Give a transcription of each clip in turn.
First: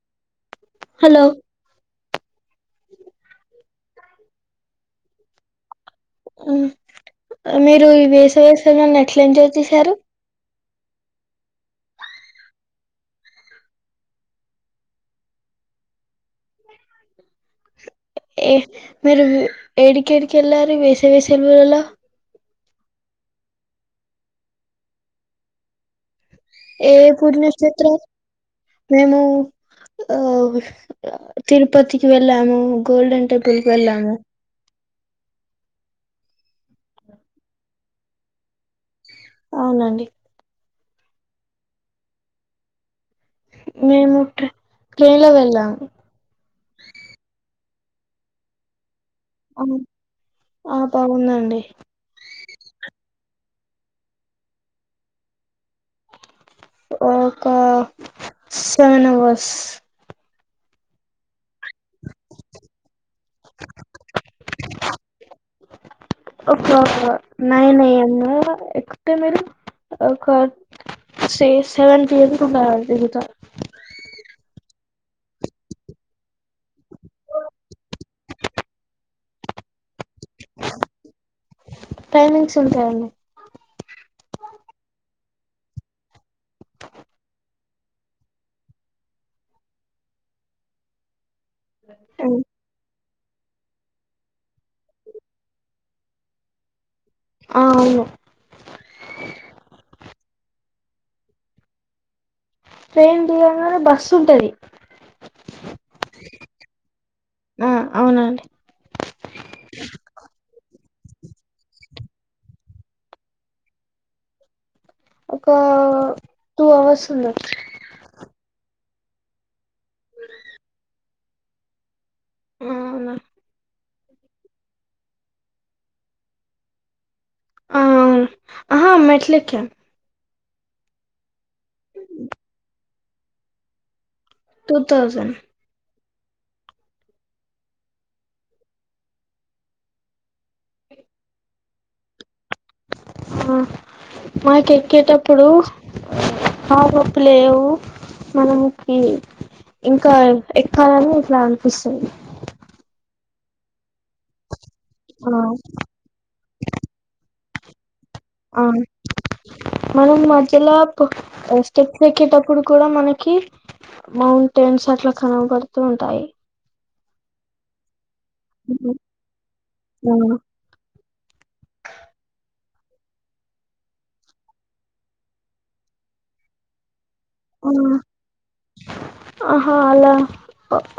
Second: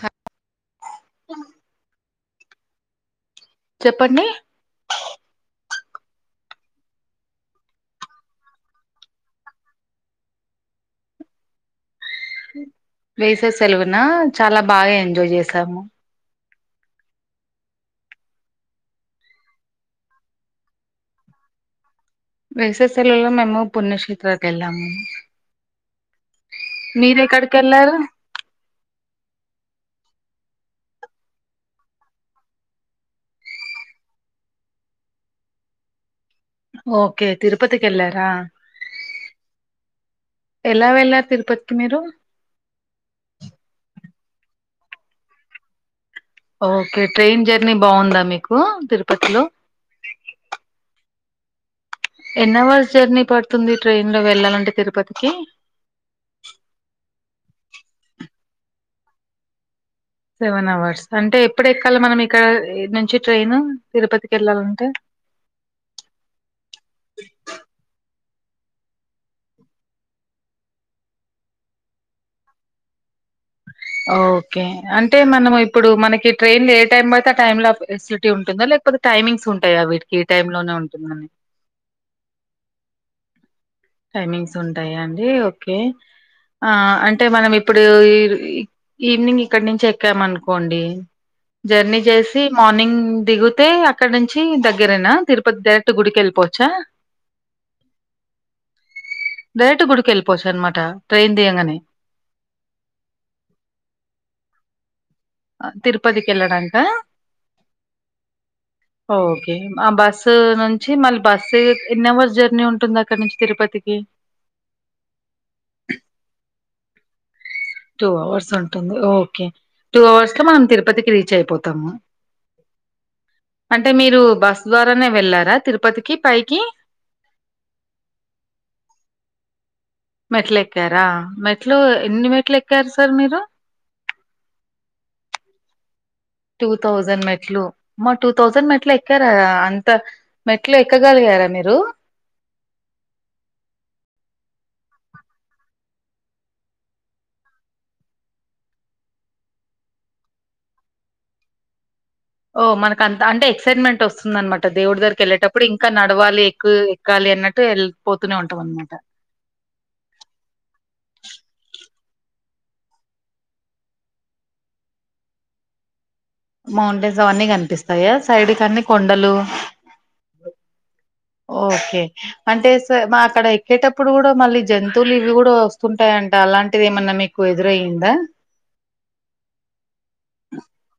హా హలో [unintelligible] చెప్పండి మీరు ఈ వేసవి సెలవాలని ఎట్లా ఎంజాయ్ చేసారు. వేసవి సెలవున చాలా బాగా ఎంజాయ్ చేసాము ఏ మీరు ఏడికేడికి వెళ్ళారు వేసవి సెలువలలో వేసవి సెలవులలో మేము పుణ్యక్షేత్రకు వెళ్ళాము ఏ మీరు ఎక్కడికి పుణ్యక్షేత్ర వెళ్ళారు మేము ఆ తిరుపతికి వెళ్ళాము గోల్డెన్ టెంపుల్ కి వెళ్ళాము ఓకే తిరుపతికి వెళ్ళార అవునండి ఎలా వెళ్లారు తిరుపతికి మీరు మేము ట్రేన్ లో వెళ్ళాము. ఓకే ట్రైన్ జర్నీ బాగుందా, మీకు తిరు ఆ ఆ బాగుందండి ఎన్ అవర్స్ జర్నీ పడుతుంది. ట్రైన్ లో వెళ్ళాలంటే తిరుపతికి ఒక సెవెన్ అవర్స్ సెవెన్ అవర్స్ అంటే ఇప్పుడ ఎక్కాలి మనం ఇక్కడ నుంచి ట్రైన్ తిరుపతికి వెళ్ళాలంటే ప్పు నై నై ఎస్ట మరు క సెవెన్ పఎ బత ఓకే అే అంటే మనం ఇప్పుడు మనకి ట్రైన్లు ఏ టైం అయితే ఆ టైమ్ లో ఎస్లిటీ ఉంటుందో లేకపోతే టైమింగ్స్ ఉంటాయి వీటికి ఈ టై లోనే ఉంటుందని టైమింగ్స్ ఉంటాయండి టైమింగ్స్ ఉంటాయా అండి ఓకే ఆ అంటే మనం ఇప్పుడు ఈవినింగ్ ఇక్కడి నుంచి ఎక్కామ అనుకోండి జర్నీ చేసి మార్నింగ్ దిగితే అక్కడ నుంచి దగ్గరనా తిరుపతి డైరెక్ట్ గుడికి వెళ్ళిపోవచ్చా ఆ అవును డయట గుడికిె వెళ్ళిపోచ్చా అనమాట ట్రైన్ దియగానే ట్రైన్ తీయగానే బస్సు ఉంటుంది తిరుపతికి వెళ్ళడాక ఆ అవునండి ఓకే ఆ బస్ నుంచి మళ్ళీ బస్సు ఎన్ని అవర్స్ జర్నీ ఉంటుంది అక్కడ నుంచి తిరుపతికి ఒక టూ అవర్స్ ఉంది టూ అవర్స్ ఉంటుంది ఓకే టూ అవర్స్ లో మనం తిరుపతికి రీచ్ అయిపోతాము అవునా అంటే మీరు బస్ ద్వారానే వెళ్ళారా తిరుపతికి పైకి ఆ అవును అహ మెట్లేక్కి అం మెట్లు ఎక్కారా మెట్లు ఎన్ని మెట్లు ఎక్కారు సార్ మీరు టూ థౌజండ్ టూ థౌజండ్ మెట్లు అమ్మా టూ థౌసండ్ మెట్లు ఎక్కార అంత మెట్లు ఎక్కగలి కా టారా మీరు ఆ మాకు ఎక్కేటప్పుడు హా బప్పులేవు మనము కి ఇంకా ఎక్కాలని ఇట్లా అనిపిస్తుంది ఓ మనకు అంత అంటే ఎక్సైట్మెంట్ వస్తుంద అనట దేవుడి దగ్రికి ఆ వెళ్ళేటప్పుడు ఇంకా నడవాలి ఎక్కువ ఎక్కాలి అన్నట్టు వెళ్ళిపోతూనే ఉంటాం అ అనమాట మన మాజలప్ స్టెప్ ఎక్కేటప్పుడు కూడా మనకి మౌంటైన్స్ అట్లా కనబడుతూ ఉంటాయి మౌంటెన్స్ అవన్నీ కనిపిస్తాయాస్ సైడ్ కన్ని కొండలు ఆ ఓకే అంటే సే మా అక్కడ ఎక్కేటప్పుడు కూడా మళ్ళీ జంతువులు ఇవి కూడా వస్తుంటాయంట అలాంటిది ఏమన్నా మీ ఆహా అలా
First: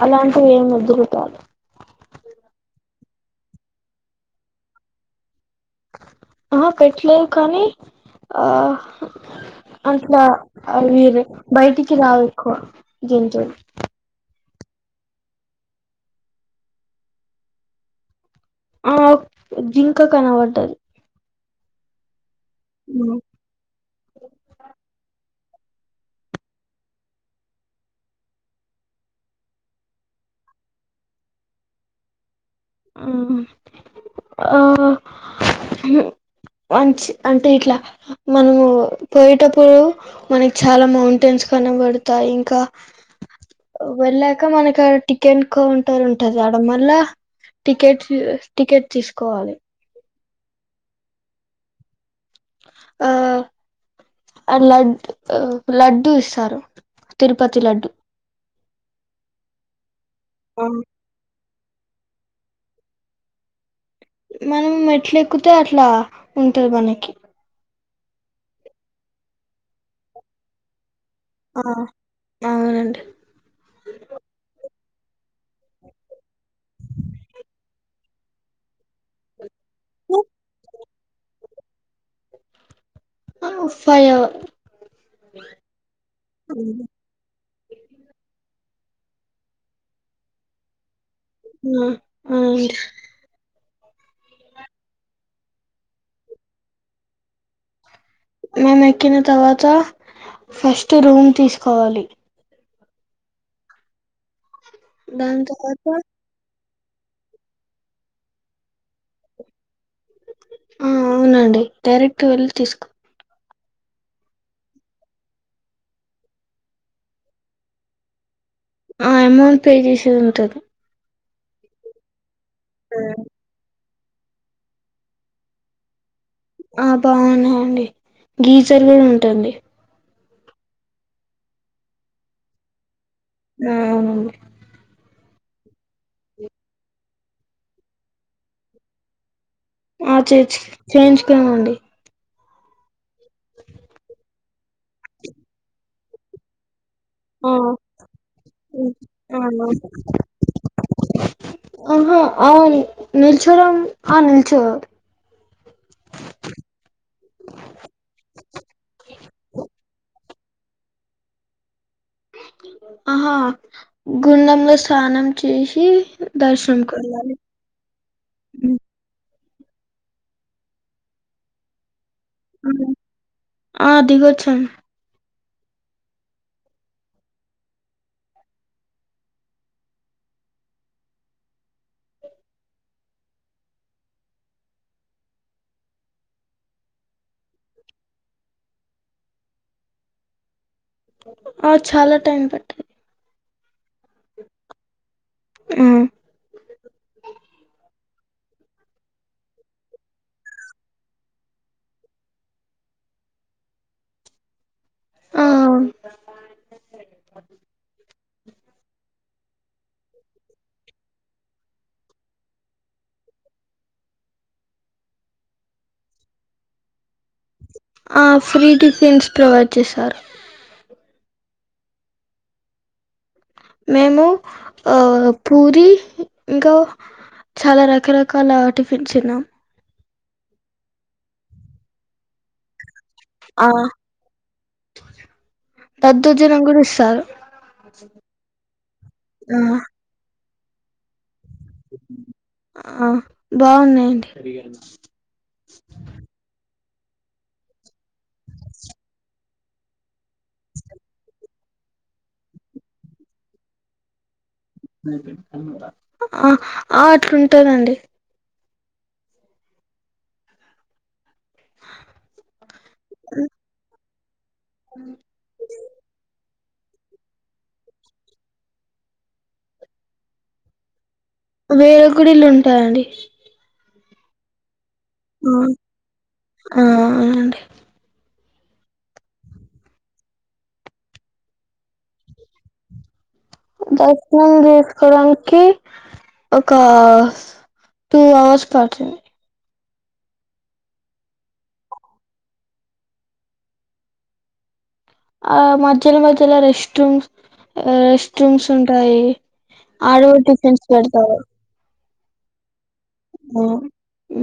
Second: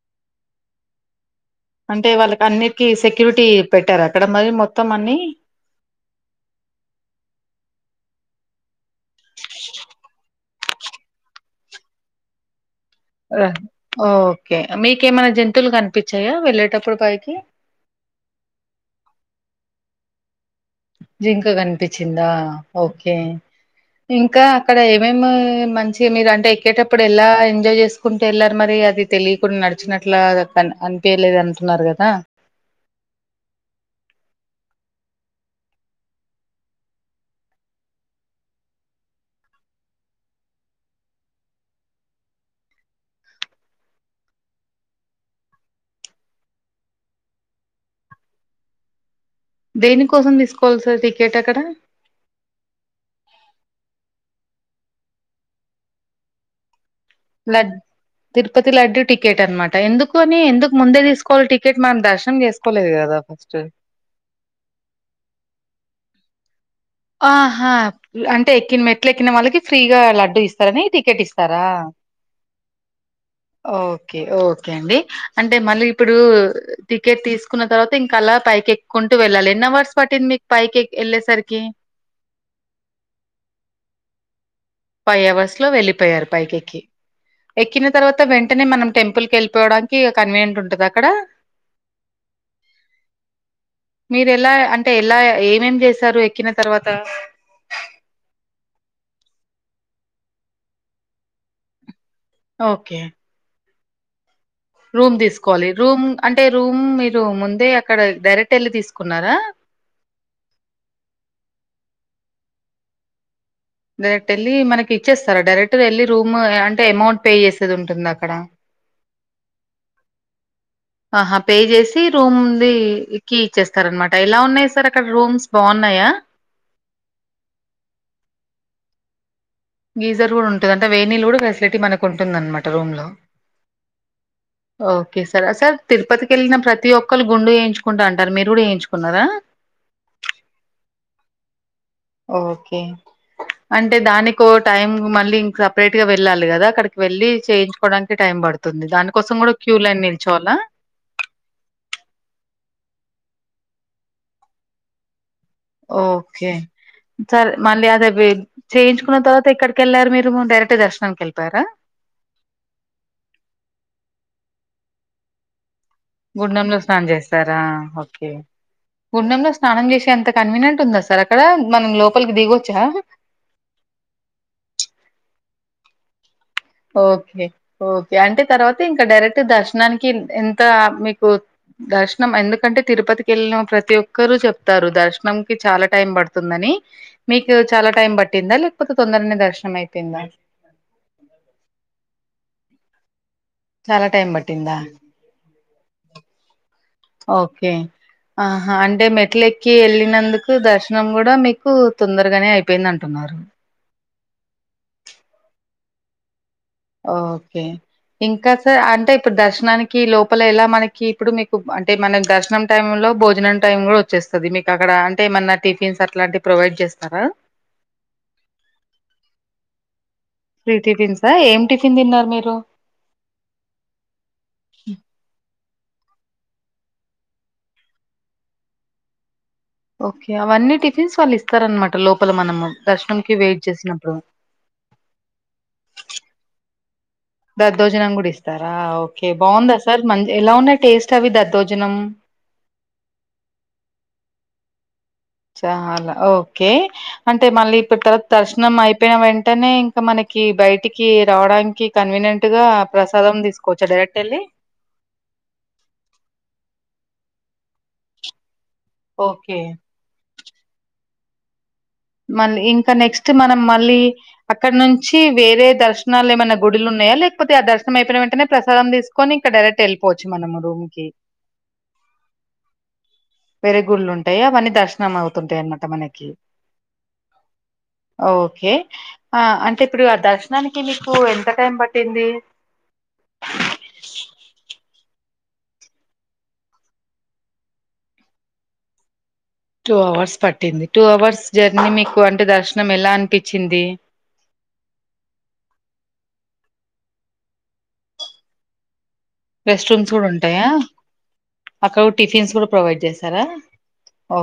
అలా ఏం వద్దు కదా అంటే వాళ్ళకి అన్నికి సెక్యూరిటీ పెట్టారు అక్కడ మరి మొత్తం అన్ని ఆ పెట్టలేదు కానీ ఆ అట్లా అవీరే బయటికి రావకు అ ఓ ఓకే మీకేమైనా జంతువులు కనిపిచ్చాయా వెళ్ళేటప్పుడు పైకి ఆ జింక కనపడ్డది జింకా కనిపిచిందా ఓకే ఇంకా అక్కడ ఏమేమి నేను మంచి మీరు అంటే ఎక్కేటప్పుడు ఎలా ఎంజాయ్ చేసుకుంటే వెళ్ళారు మరి అది తెలియకుండా నడిచినట్ల అన్ అన్కెలేదంటున్నారు కదా ఆ ఆ హు వన్స్ అంటే ఇట్లా మనము పోయేటప్పుడు మనకి చాలా మౌంటైన్స్ కనబడతా ఇంకా వెళ్ళాక మనకి ఆ టికెన్ కౌంటర్ ఉంటది ఆడ మల్ల టికెట్స్ టికెట్ తీసుకోవాలి కోసం తీసుకోవాలి సార్ టికెట్ అక్కడ? ఆ అ లడ్ ఆ లడ్డు ఇస్తారు. తిరుపతి లడ్ లడ్డు తిరుపతి లడ్డు టికెట్ అనమాట ఎందుకు అని ఆ ఎందుకు ముందే తీసుకోవాలి టికె కెట్ మనం దర్శనం చేసుకోలేదు కదా ఫస్ట్ మనం మెట్లేక్కుతే అట్లా ఉంటది మనకి ఆహా అంటే ఎక్కిన్ మెట్లు ఎక్కిన వాళ్ళకి ఫ్రీగా లడ్డు ఇస్తారని ఇది ఆ టికేటిస్తారా అవునండి ఓకే ఓకే అండి అంటే మళ్ళీ ఇప్పుడు టికెట్ తీసుకున్న తర్వాత ఇంకాలా పైకెక్కుక్కుంటూ వెళ్ళాలి ఎన్న వర్స్ పటిది మీక్ పాైకిక్ ఎళ్ళలే సార్కి అ ఫయా ఫైవ్ అవర్స్ లో వెళ్ళలిపోయారు పైకి ఎక్కి ఎక్కిన తర్వాత వెంట అంటనే మనం టెంపుల్ క వెళ్ళిపోవడానికి కవీనియంట్ ఉంటుది అక్కడ ఆ అవు మీరు ఎలా అంటే ఎలా ఏమేం చేశారు ఎక్కిన తర్వాత మేం ఎక్కిన తర్వాత ఫస్ట్ రూమ్ తీసుకోవాలి ఓకే రూమ్ దాని తీసుకోవాలి తర్వాత రూమ్ అంటే రూమ్ మీరు ముందే అక్కడ డైరెక్ట్ వెళ్ళి తీసుకున్నారా ఆ అవునండి డైరెక్ట్ వెళ్లిి తీసుకు డైరెక్ట్ వెళ్ళి మనకి ఇచ్చేస్తారా డైరెక్ట్ వెళ్ళి రూమ్ అంటే అమౌంట్ పే చేసేది ఉంటుంది అక్కడ ఆ అమౌంట్ పే చేసేది ఉంటది ఆహా పే చేసి రూమ్ంది క ఇచ్చేస్తా అనమాట ఎలా ఉన్నాయి సార్ అక్కడ రూమ్స్ బాగున్నాయా ఆ బాగున్నాయండి గీజర్ కూడా ఉంటుంది గీజర్ కూడా ఉంటుంది అంటే వేణీలు కూడా ఫెసిలిటీ మనకు ఉంటుంద అనమాట రూమ్ లో ఆ అవున ఓకే సార్ సార్ తిరుపతికి వెళ్ళిన ప్రతి ఒక్కళ్రు గుండు వయించుకుంటా అంటారు మీరు కూడా వయించుకున్నారా ఆ చేయించ చేయించుకుమండి ఓకే అంటే దానికో టైం మళ్ళీ ఇం సపరేట్ గా వెళ్ళాలి కదా అక్కడకి వెళ్ళలి ఆ చేయించుకోడానికి టైం పడుతుంది దాని కోసం కూడా క్యూ లైన్ నిల్చోవాలా ఆహా ఆ నిల్చోరా ఆ నిల్చ ఓకే సరే మళ్ళీ అద చేయించుకున్న తర్వాత ఇక్కడికి వెళ్ళారు మీరు డైరెక్ట్ దర్శనానికి వెళ్ళపోారా ఆహా గుండంలో స్నానం చేసి గుండెంలో దర్శనంకి స్నానం వెళ్ళాలి చేస్తారా ఓకే గుండెంలో స్నానం చేసే ఎంత కన్వీనియంట్ ఉందా సార్ అక్కడ మనం లో ల్కి దగోచ్చ ఆ దిగొచ్చాం ఓకే ఓకే అంటే తర్వాత ఇంకా డైరెక్ట్ దర్శనానికి ఎంత మీకు దర్శనం ఎందుకంటే తిరుపతికి వెళ్ళిన ప్రతి ఒక్కరుూ చెప్తారు దర్శనం క చాలా టైం పడుతుందని మీకు చాలా టైం పట్టిందా లేకపోతే తొందరని దర్శనం అయిపోయిందా ఆ చాలా టైం పట్టంది చాలా టైం పట్టిందా ఓకే ఆహా అంటే మెట్ల ఎక్కి వెళ్ళినందుకు దర్శనం కూడా మీకు తొందరగానే అయిపోయింది అంటున్నారు [inaudible] [inaudible] ఓకే ఇంకా సార్ అంటే ఇప్పుడు దర్శనానికి లోపల ఎలా మనకి ఇప్పుడు మీకు అంటే మన దర్శనం టైమ్ లో భోజనం టైం కూడా వచ్చే మీకు అక్కడ అంటే ఏమన్నా టిఫిన్స్ అట్లాంటి ప్రొవైడ్ చేస్తారా ఆ ఫ్రీ టిఫిన్స్ ప్రొవైడ్ చేశారు ఫ్రీ టిఫిన్సా ఏం టిఫిన్ తిన్నారు మీరు మేము ఆ పూరి ఇంకా చాలా రకరకాల టిఫిన్స్న్నాం ఓకే అవన్నీ టిఫిన్స్ వాళ్ళు ఇస్తారనమాట లోపల మనము దర్శనంకి వెయిట్ ఆ చేసినప్పుడు దద్దోజనం కూడా ఇస్తా దద్దోజనం కూడా ఇస్తారా ఓకే ఆ బాగుందా సార్ మంచి ఎలా ఉన్నాయి టేస్ట్ అవి దద్ద ఆ బాగున్నాయండి చాలా ఓకే అంటే మళ్ళీ ఇప్పుడు తర్వాత దర్శనం అయిపోయిన వెంట వెంటనే ఇంకా మనకి బయటికి రావడానికి కన్వీనియంట్ గా ప్రసాదం తీసుకోవచ్చా డైరెక్ట్ వెళ్ళి ఆ అట్లుంటందండి ఓకే మ ఇంకా నెక్స్ట్ మనం మళ్ళీ అక్కడ నుంచి వేరే దర్శనాలు ఏమైనా గుడిలు ఉన్నాయా లేకపోతే ఆ దర్శం అయిపోయిన వెంటనే ప్రసదం తీసుకని ఇకా డైరెక్ట్ వెళ్ళిపోవచ్చ మనముూమ్కి వేరే గుడిలు ఉంటాయండి వేరే గుళ్ళలు ఉంటాయ అవన్నీ దర్శనం ఆ అవుతుంటాయి అన్నమాట మనకి ఆ అవునండి ఓకే అంటే ఇప్పుడు ఆ దర్శనానికి మీకు ఎంత టైం పట్టింది దర్శనం కి కి ఒక టూ అవర్స్ పడుతుంది టూ అవర్స్ పట్టింది టూ అవర్స్ జర్నీ మీకు అంటే దర్శనం ఎలా అనిపించింది ఆ మధ్యలో మధ్యలో రెస్ట్ రూమ్స్ రెస్ట్ రూమ్స్ ఉంటాయి రెస్ట్ రూమ్స్ ఆడ కూడా ఉంటాయా టిఫిన్స్ పెడతారు అక్కడ టిఫిన్స్ కూడా ప్రొవైడ్ చేశారా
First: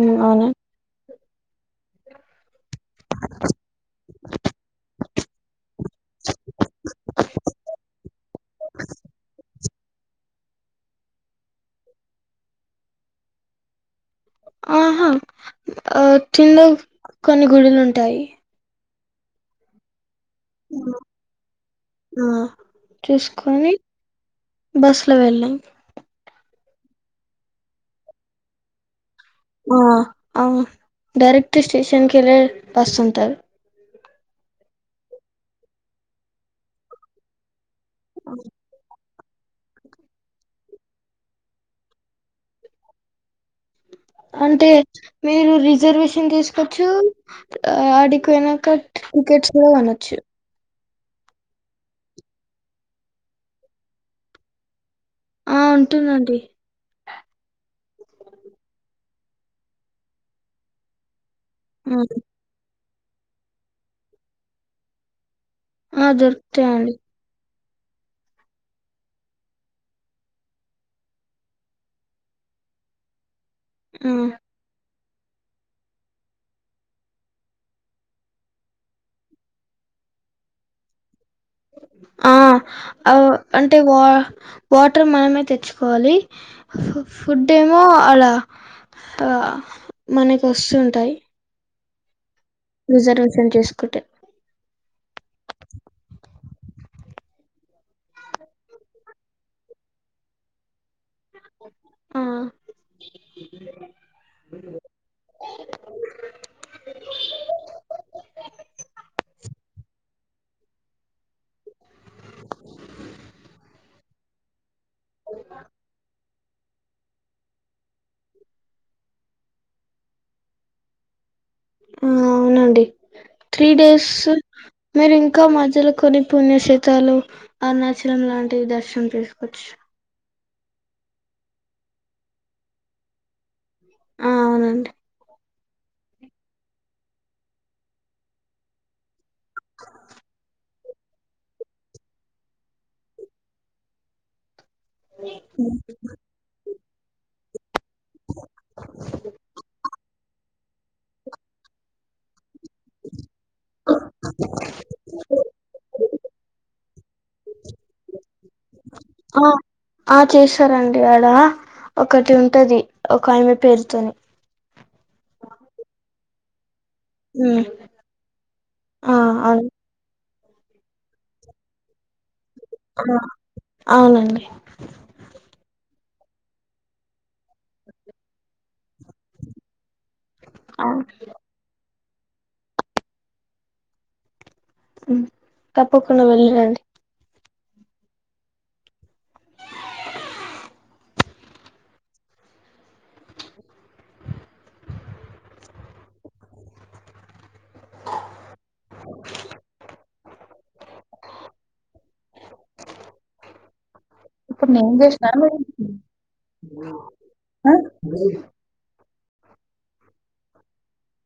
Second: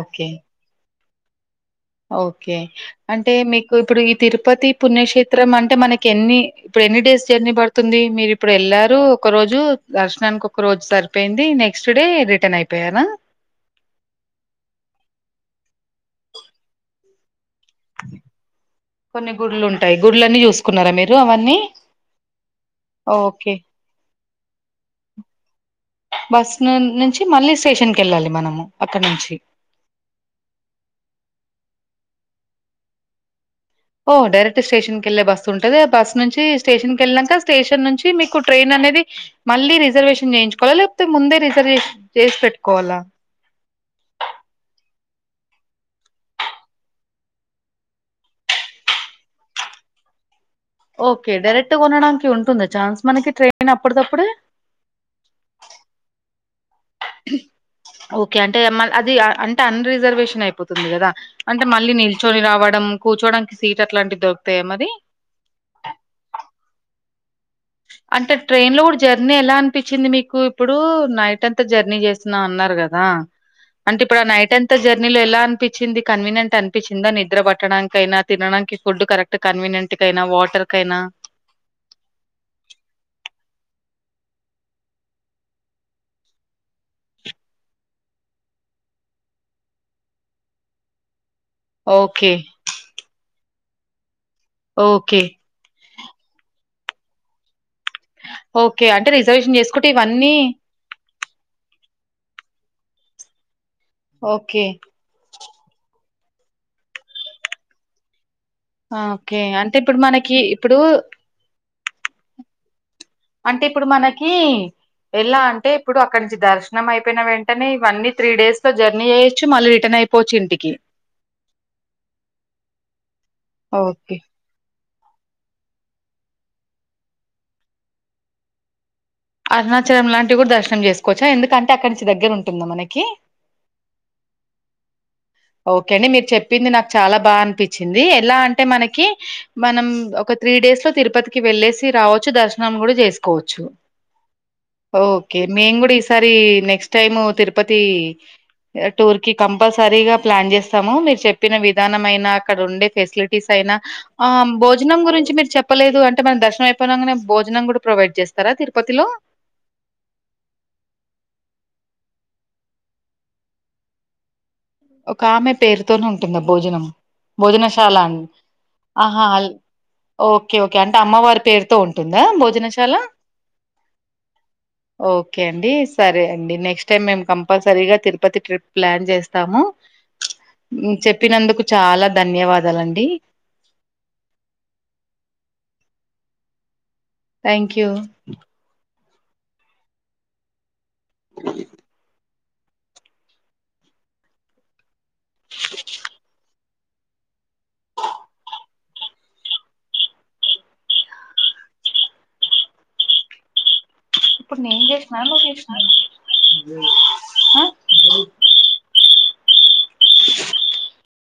ఓకే ఓకే అవునా ఓకే అంటే మీకు ఇప్పుడు ఈ తిరుపతి పుణ్యక్షేత్రం అంటే మనకి ఎన్ని ఇప్పుడు ఎన్ని డేస్ జ ర్నీ పడుతుంది మీరు ఇప్పుడు వెళ్ళారు ఒక రోజు దర్శనానికి ఒక రోజు సరిపోయింది నెక్స్ట్ డే రిటర్న్ అయిపోయారా ఆహా ఆ తిందలో కొన్ని గుడులు ఉంటాయి కొన్ని గుళ్లు ఉంటాయి గుళ్ళు అన్ని చూసుకున్నారా మీరు అవన్నీ ఆ, ఓకే బస్సు లో వెళ్ళాం బస్ ను నుంచి మళ్ళీ స్టేషన్ కి వెళ్ళాలి మనము అక్కడ నుంచి ఆ ఆ డైరెక్ట్ స్టేషన్ కేల బస్సు ఉంటాది ఓ డైరెక్ట్ స్టేషన్ కి వెళ్లే బస్ ఉంటది ఆ బస్ నుంచి స్టేషన్కి వెళ్ళాక స్టేషన్ నుంచి మీకు ట్రైన్ అనేది మళ్ళీ రిజర్వేషన్ చేయించుకోవాలా లేకపోతే ముందే రిజర్వేషన్ చేసి పెట్టుకోవాలా అంటే మీరు రిజర్వేషన్ తీసుకోవచ్చు ఆడికి పోయినాక టికెట్స్ కూడా కొనోచ్చు ఓకే డైరెక్ట్ కొనడానికి ఉంటుంది ఛాన్స్ మనకి ట్రైన్ అప్పుడు సప్పుడే ఆ ఉంటుందండి ఓకే అంటే అది అంటే అన్ రిజర్వేషన్ అయిపోతుంది కదా అంటే మళ్ళీ ఆ, నిల్చొని రావడం కూర్చోడానికి సీట్ అట్లాంటివి దొకుతాయా మరి ఆ దొరుకుతాయండి అంటే ట్రైన్ లో కూడా జర్నీ ఎలా అనిపించింది మీకు ఇప్పుడు నైట్ అంతా జర్నీ చేసిన అన్నారు కదా అంటే ఇప్పుడు ఆ నైట్ అంత జరి ర్నీలో ఎలా అనిపించింది కన్వీనియంట్ అనిపించిందా నిద్ర పట్టడానికి అయినా తినడానికి ఫుడ్ కరెక్ట్ కన్వీనియంట్ కైనా వాటర్ కైనా ఆ అంటే వా వాటర్ మనమే తెచ్చుకోవాలి ఫుడ్ ఏమో అలా మనకు వస్తుంటాయి ఓకే. రిజర్వేషన్ చేసుకుంటే. ఓకే. ఓకే అంటే రిజర్వేషన్ చేసుకుంటే ఇవన్నీ. ఆహ్. ఓకే. కి ఇప్పుడు. అంటే ఇప్పుడు మనకి ఎలా అంటే ఇప్పుడు అక్కడ. దర్శనం అయిపోయిన వెంటనే ఇవన్నీ త్రీ డేస్ లో జర్నీ చేయొచ్చు మళ్ళీ రిటర్న్ అయిపోవచ్చు ఇంటికి. ఉమ్ అవునండి త్రీ డేస్. ఓకే. మీరు ఇంకా మధ్యలో కొన్ని పుణ్యక్షేతాలు అరుణాచలం లాంటివి దర్శనం. చేసుకోవచ్చు అరుణాచలం లాంటివి కూడా దర్శనం చేసుకోవచ్చా ఎందుకంటే అక్కడి నుంచి దగ్గర ఉంటుందా మనకి. ఆ అవునండి. ఓకే అండి మీరు చెప్పింది నాకు చాలా బాగా అనిపించింది ఎలా అంటే మనకి. మనం ఒక త్రీ డేస్ లో. తిరుపతికి వెళ్లేేసి రావచ్చు దర్శనం కూడా చేసుకోవచ్చు. ఓకే మేము కూడా ఈసారి నెక్స్ట్ టైమ్ తిరుపతి. కి ఆహ్ టూర్ కి కంపల్సరీగా ప్లాన్ చేస్తాము మీరు చెప్పిన విధానమైన. అక్కడ ఉండే ఫెసిలిటీస్ అయినా ఆహ్ భోజనం గురించి మీరు చెప్పలేదు అంటే మనం దర్శనం అయిపోయినాంగనే భోజనం. భోజనం కూడా ప్రొవైడ్ చేస్తారా తిరుపతిలో. ఆహ్ చేస్తారండి ఆడ. ఒకటి ఉంటది ఒక ఆమె పేరుతోని. ఒక ఆమె పేరుతోని ఉంటుందా భోజనం. ఉమ్ భోజనశాలని ఆ ఆహా అల్. అవును ఓకే ఓకే అంటే అమ్మవారి పేరుతో ఉంటుందా భోజనం. భోజనశాల అవునండి ఓకే అండి. సరే అండి నెక్స్ట్ టైమ్ మేము కంపల్సరీగా తిరుపతి ట్రిప్ ప్లాన్ చేస్తాము. ఆ చెప్పినందుకు చాలా ధన్యవాదాలండి. ఉమ్ తప్పకుండా వెళ్ళిరండి. Thank you. ఇప్పుడు నేను చేసిన చేసినాన నువ్వు మీరు చేసినావా చేసిండ్రా. ఆహ్.